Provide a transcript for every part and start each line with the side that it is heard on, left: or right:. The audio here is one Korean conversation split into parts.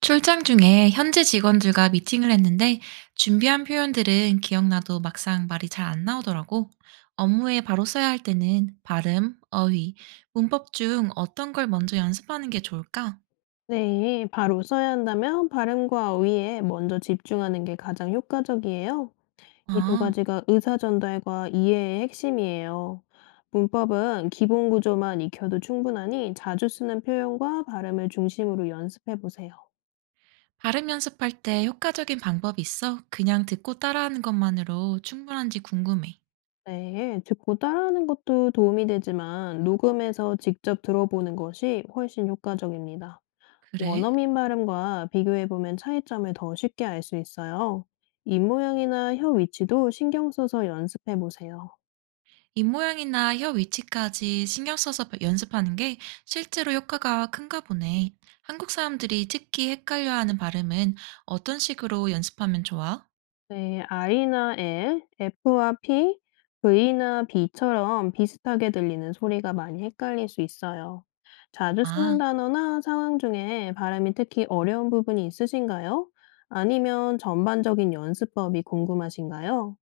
right: 출장 중에 현지 직원들과 미팅을 했는데 준비한 표현들은 기억나도 막상 말이 잘 안 나오더라고. 업무에 바로 써야 할 때는 발음, 어휘, 문법 중 어떤 걸 먼저 연습하는 게 좋을까?
left: 네, 바로 써야 한다면 발음과 어휘에 먼저 집중하는 게 가장 효과적이에요. 이 두
right: 아,
left: 가지가 의사 전달과 이해의 핵심이에요. 문법은 기본 구조만 익혀도 충분하니 자주 쓰는 표현과 발음을 중심으로 연습해 보세요.
right: 발음 연습할 때 효과적인 방법이 있어? 그냥 듣고 따라하는 것만으로 충분한지 궁금해.
left: 네, 듣고 따라하는 것도 도움이 되지만 녹음해서 직접 들어보는 것이 훨씬 효과적입니다.
right: 그래?
left: 원어민 발음과 비교해보면 차이점을 더 쉽게 알 수 있어요. 입모양이나 혀 위치도 신경 써서 연습해보세요.
right: 입모양이나 혀 위치까지 신경 써서 연습하는 게 실제로 효과가 큰가 보네. 한국 사람들이 특히 헷갈려하는 발음은 어떤 식으로 연습하면 좋아?
left: 네, I나 L, F와 P, V나 B처럼 비슷하게 들리는 소리가 많이 헷갈릴 수 있어요. 자주
right: 아,
left: 쓰는 단어나 상황 중에 발음이 특히 어려운 부분이 있으신가요? 아니면 전반적인 연습법이 궁금하신가요?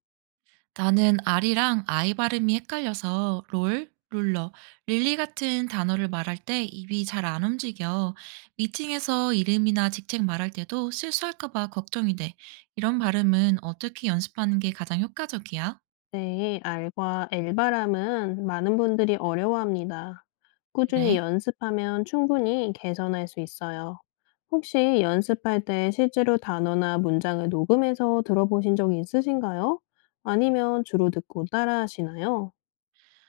right: 나는 알이랑 아이 발음이 헷갈려서 롤, 룰러, 릴리 같은 단어를 말할 때 입이 잘 안 움직여. 미팅에서 이름이나 직책 말할 때도 실수할까 봐 걱정이 돼. 이런 발음은 어떻게 연습하는 게 가장 효과적이야?
left: 네, 알과 엘발은 많은 분들이 어려워합니다. 꾸준히
right: 그래.
left: 연습하면 충분히 개선할 수 있어요. 혹시 연습할 때 실제로 단어나 문장을 녹음해서 들어보신 적이 있으신가요? 아니면 주로 듣고 따라하시나요?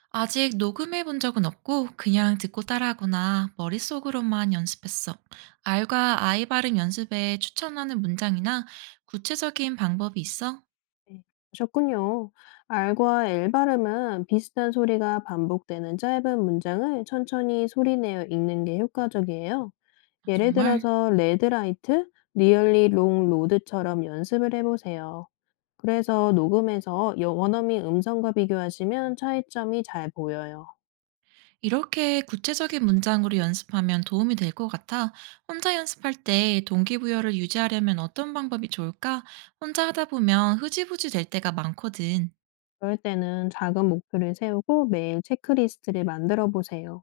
right: 아직 녹음해 본 적은 없고 그냥 듣고 따라하거나 머릿속으로만 연습했어. 알과 아이 발음 연습에 추천하는 문장이나 구체적인 방법이 있어?
left: 네, 그러셨군요. 알과 엘 발음은 비슷한 소리가 반복되는 짧은 문장을 천천히 소리내어 읽는 게 효과적이에요.
right: 아,
left: 예를
right: 정말
left: 들어서 레드라이트, 리얼리 롱 로드처럼 연습을 해보세요. 그래서 녹음해서 원어민 음성과 비교하시면 차이점이 잘 보여요.
right: 이렇게 구체적인 문장으로 연습하면 도움이 될 것 같아. 혼자 연습할 때 동기부여를 유지하려면 어떤 방법이 좋을까? 혼자 하다 보면 흐지부지 될 때가 많거든.
left: 그럴 때는 작은 목표를 세우고 매일 체크리스트를 만들어 보세요.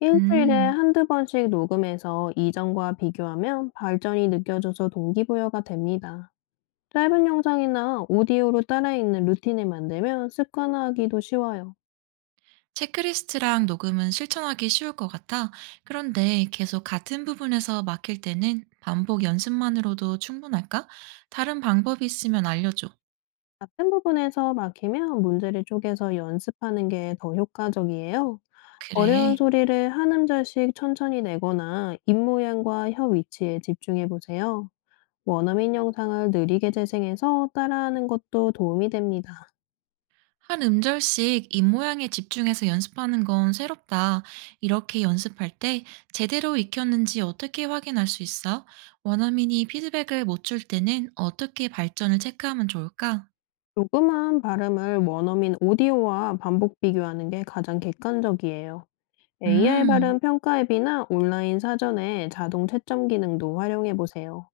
left: 일주일에
right: 음.
left: 한두 번씩 녹음해서 이전과 비교하면 발전이 느껴져서 동기부여가 됩니다. 짧은 영상이나 오디오로 따라 읽는 루틴을 만들면 습관화하기도 쉬워요.
right: 체크리스트랑 녹음은 실천하기 쉬울 것 같아. 그런데 계속 같은 부분에서 막힐 때는 반복 연습만으로도 충분할까? 다른 방법이 있으면 알려줘.
left: 같은 부분에서 막히면 문제를 쪼개서 연습하는 게 더 효과적이에요. 어려운
right: 그래.
left: 소리를 한 음절씩 천천히 내거나 입 모양과 혀 위치에 집중해 보세요. 원어민 영상을 느리게 재생해서 따라하는 것도 도움이 됩니다.
right: 한 음절씩 입 모양에 집중해서 연습하는 건 새롭다. 이렇게 연습할 때 제대로 익혔는지 어떻게 확인할 수 있어? 원어민이 피드백을 못 줄 때는 어떻게 발전을 체크하면 좋을까?
left: 조그마한 발음을 원어민 오디오와 반복 비교하는 게 가장 객관적이에요. AI
right: 음.
left: 발음 평가 앱이나 온라인 사전에 자동 채점 기능도 활용해 보세요.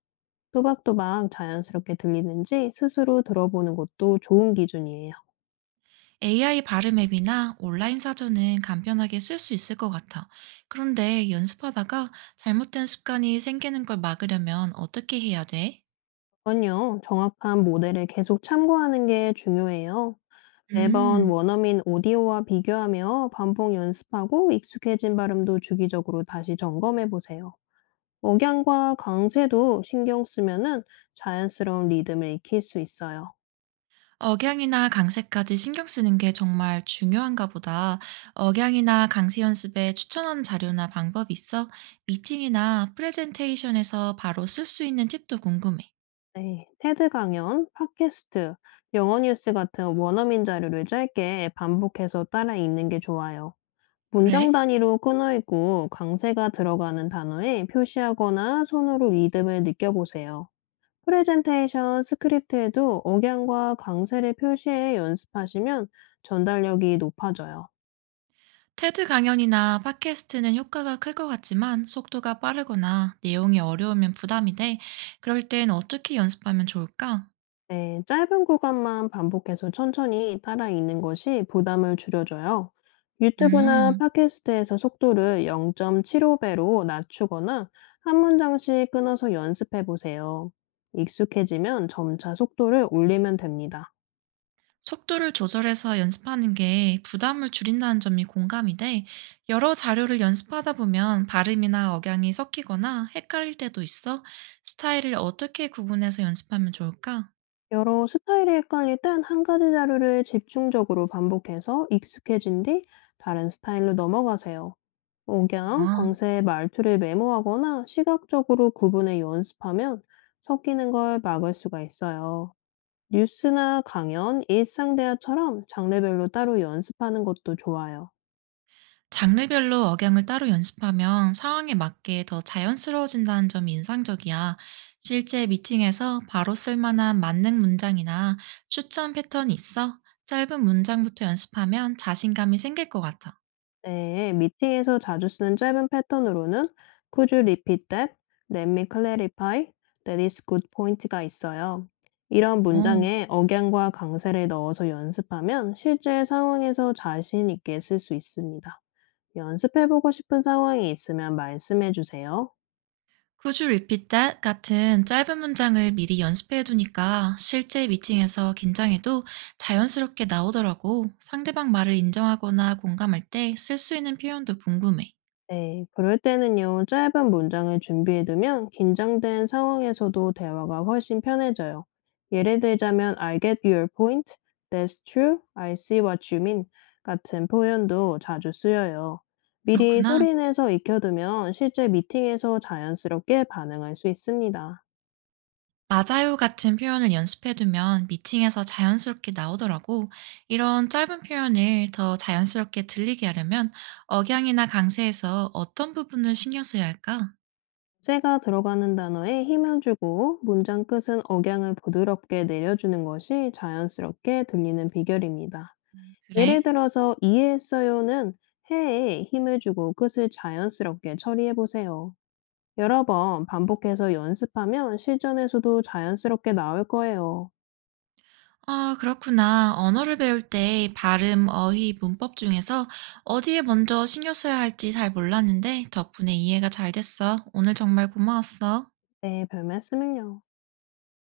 left: 또박또박 자연스럽게 들리는지 스스로 들어보는 것도 좋은 기준이에요.
right: AI 발음 앱이나 온라인 사전은 간편하게 쓸 수 있을 것 같아. 그런데 연습하다가 잘못된 습관이 생기는 걸 막으려면 어떻게 해야 돼?
left: 그건요, 정확한 모델을 계속 참고하는 게 중요해요. 매번
right: 음,
left: 원어민 오디오와 비교하며 반복 연습하고 익숙해진 발음도 주기적으로 다시 점검해 보세요. 억양과 강세도 신경 쓰면은 자연스러운 리듬을 익힐 수 있어요.
right: 억양이나 강세까지 신경 쓰는 게 정말 중요한가 보다. 억양이나 강세 연습에 추천하는 자료나 방법이 있어? 미팅이나 프레젠테이션에서 바로 쓸 수 있는 팁도 궁금해.
left: 네, 테드 강연, 팟캐스트, 영어 뉴스 같은 원어민 자료를 짧게 반복해서 따라 읽는 게 좋아요. 문장
right: 그래?
left: 단위로 끊어 있고 강세가 들어가는 단어에 표시하거나 손으로 리듬을 느껴보세요. 프레젠테이션 스크립트에도 억양과 강세를 표시해 연습하시면 전달력이 높아져요.
right: 테드 강연이나 팟캐스트는 효과가 클 것 같지만 속도가 빠르거나 내용이 어려우면 부담이 돼. 그럴 땐 어떻게 연습하면 좋을까?
left: 네, 짧은 구간만 반복해서 천천히 따라 읽는 것이 부담을 줄여줘요. 유튜브나
right: 음,
left: 팟캐스트에서 속도를 0.75배로 낮추거나 한 문장씩 끊어서 연습해 보세요. 익숙해지면 점차 속도를 올리면 됩니다.
right: 속도를 조절해서 연습하는 게 부담을 줄인다는 점이 공감이 돼. 여러 자료를 연습하다 보면 발음이나 억양이 섞이거나 헷갈릴 때도 있어. 스타일을 어떻게 구분해서 연습하면 좋을까?
left: 여러 스타일이 헷갈릴 땐 한 가지 자료를 집중적으로 반복해서 익숙해진 뒤 다른 스타일로 넘어가세요. 억양,
right: 아.
left: 강세, 말투를 메모하거나 시각적으로 구분해 연습하면 섞이는 걸 막을 수가 있어요. 뉴스나 강연, 일상 대화처럼 장르별로 따로 연습하는 것도 좋아요.
right: 장르별로 억양을 따로 연습하면 상황에 맞게 더 자연스러워진다는 점이 인상적이야. 실제 미팅에서 바로 쓸만한 만능 문장이나 추천 패턴이 있어? 짧은 문장부터 연습하면 자신감이 생길 것 같아.
left: 네, 미팅에서 자주 쓰는 짧은 패턴으로는 Could you repeat that? Let me clarify. That is good point가 있어요. 이런
right: 오,
left: 문장에 억양과 강세를 넣어서 연습하면 실제 상황에서 자신 있게 쓸 수 있습니다. 연습해보고 싶은 상황이 있으면 말씀해 주세요.
right: Could you repeat that? 같은 짧은 문장을 미리 연습해 두니까 실제 미팅에서 긴장해도 자연스럽게 나오더라고. 상대방 말을 인정하거나 공감할 때 쓸 수 있는 표현도 궁금해.
left: 네, 그럴 때는요, 짧은 문장을 준비해 두면 긴장된 상황에서도 대화가 훨씬 편해져요. 예를 들자면, I get your point, that's true, I see what you mean 같은 표현도 자주 쓰여요. 미리
right: 그렇구나.
left: 소리내서 익혀두면 실제 미팅에서 자연스럽게 반응할 수 있습니다.
right: 맞아요 같은 표현을 연습해두면 미팅에서 자연스럽게 나오더라고. 이런 짧은 표현을 더 자연스럽게 들리게 하려면 억양이나 강세에서 어떤 부분을 신경 써야 할까?
left: 제가 들어가는 단어에 힘을 주고 문장 끝은 억양을 부드럽게 내려주는 것이 자연스럽게 들리는 비결입니다. 예를
right: 그래?
left: 들어서 이해했어요는 해에 힘을 주고 끝을 자연스럽게 처리해 보세요. 여러 번 반복해서 연습하면 실전에서도 자연스럽게 나올 거예요.
right: 아, 그렇구나. 언어를 배울 때 발음, 어휘, 문법 중에서 어디에 먼저 신경 써야 할지 잘 몰랐는데 덕분에 이해가 잘 됐어. 오늘 정말 고마웠어.
left: 네, 별 말씀을요.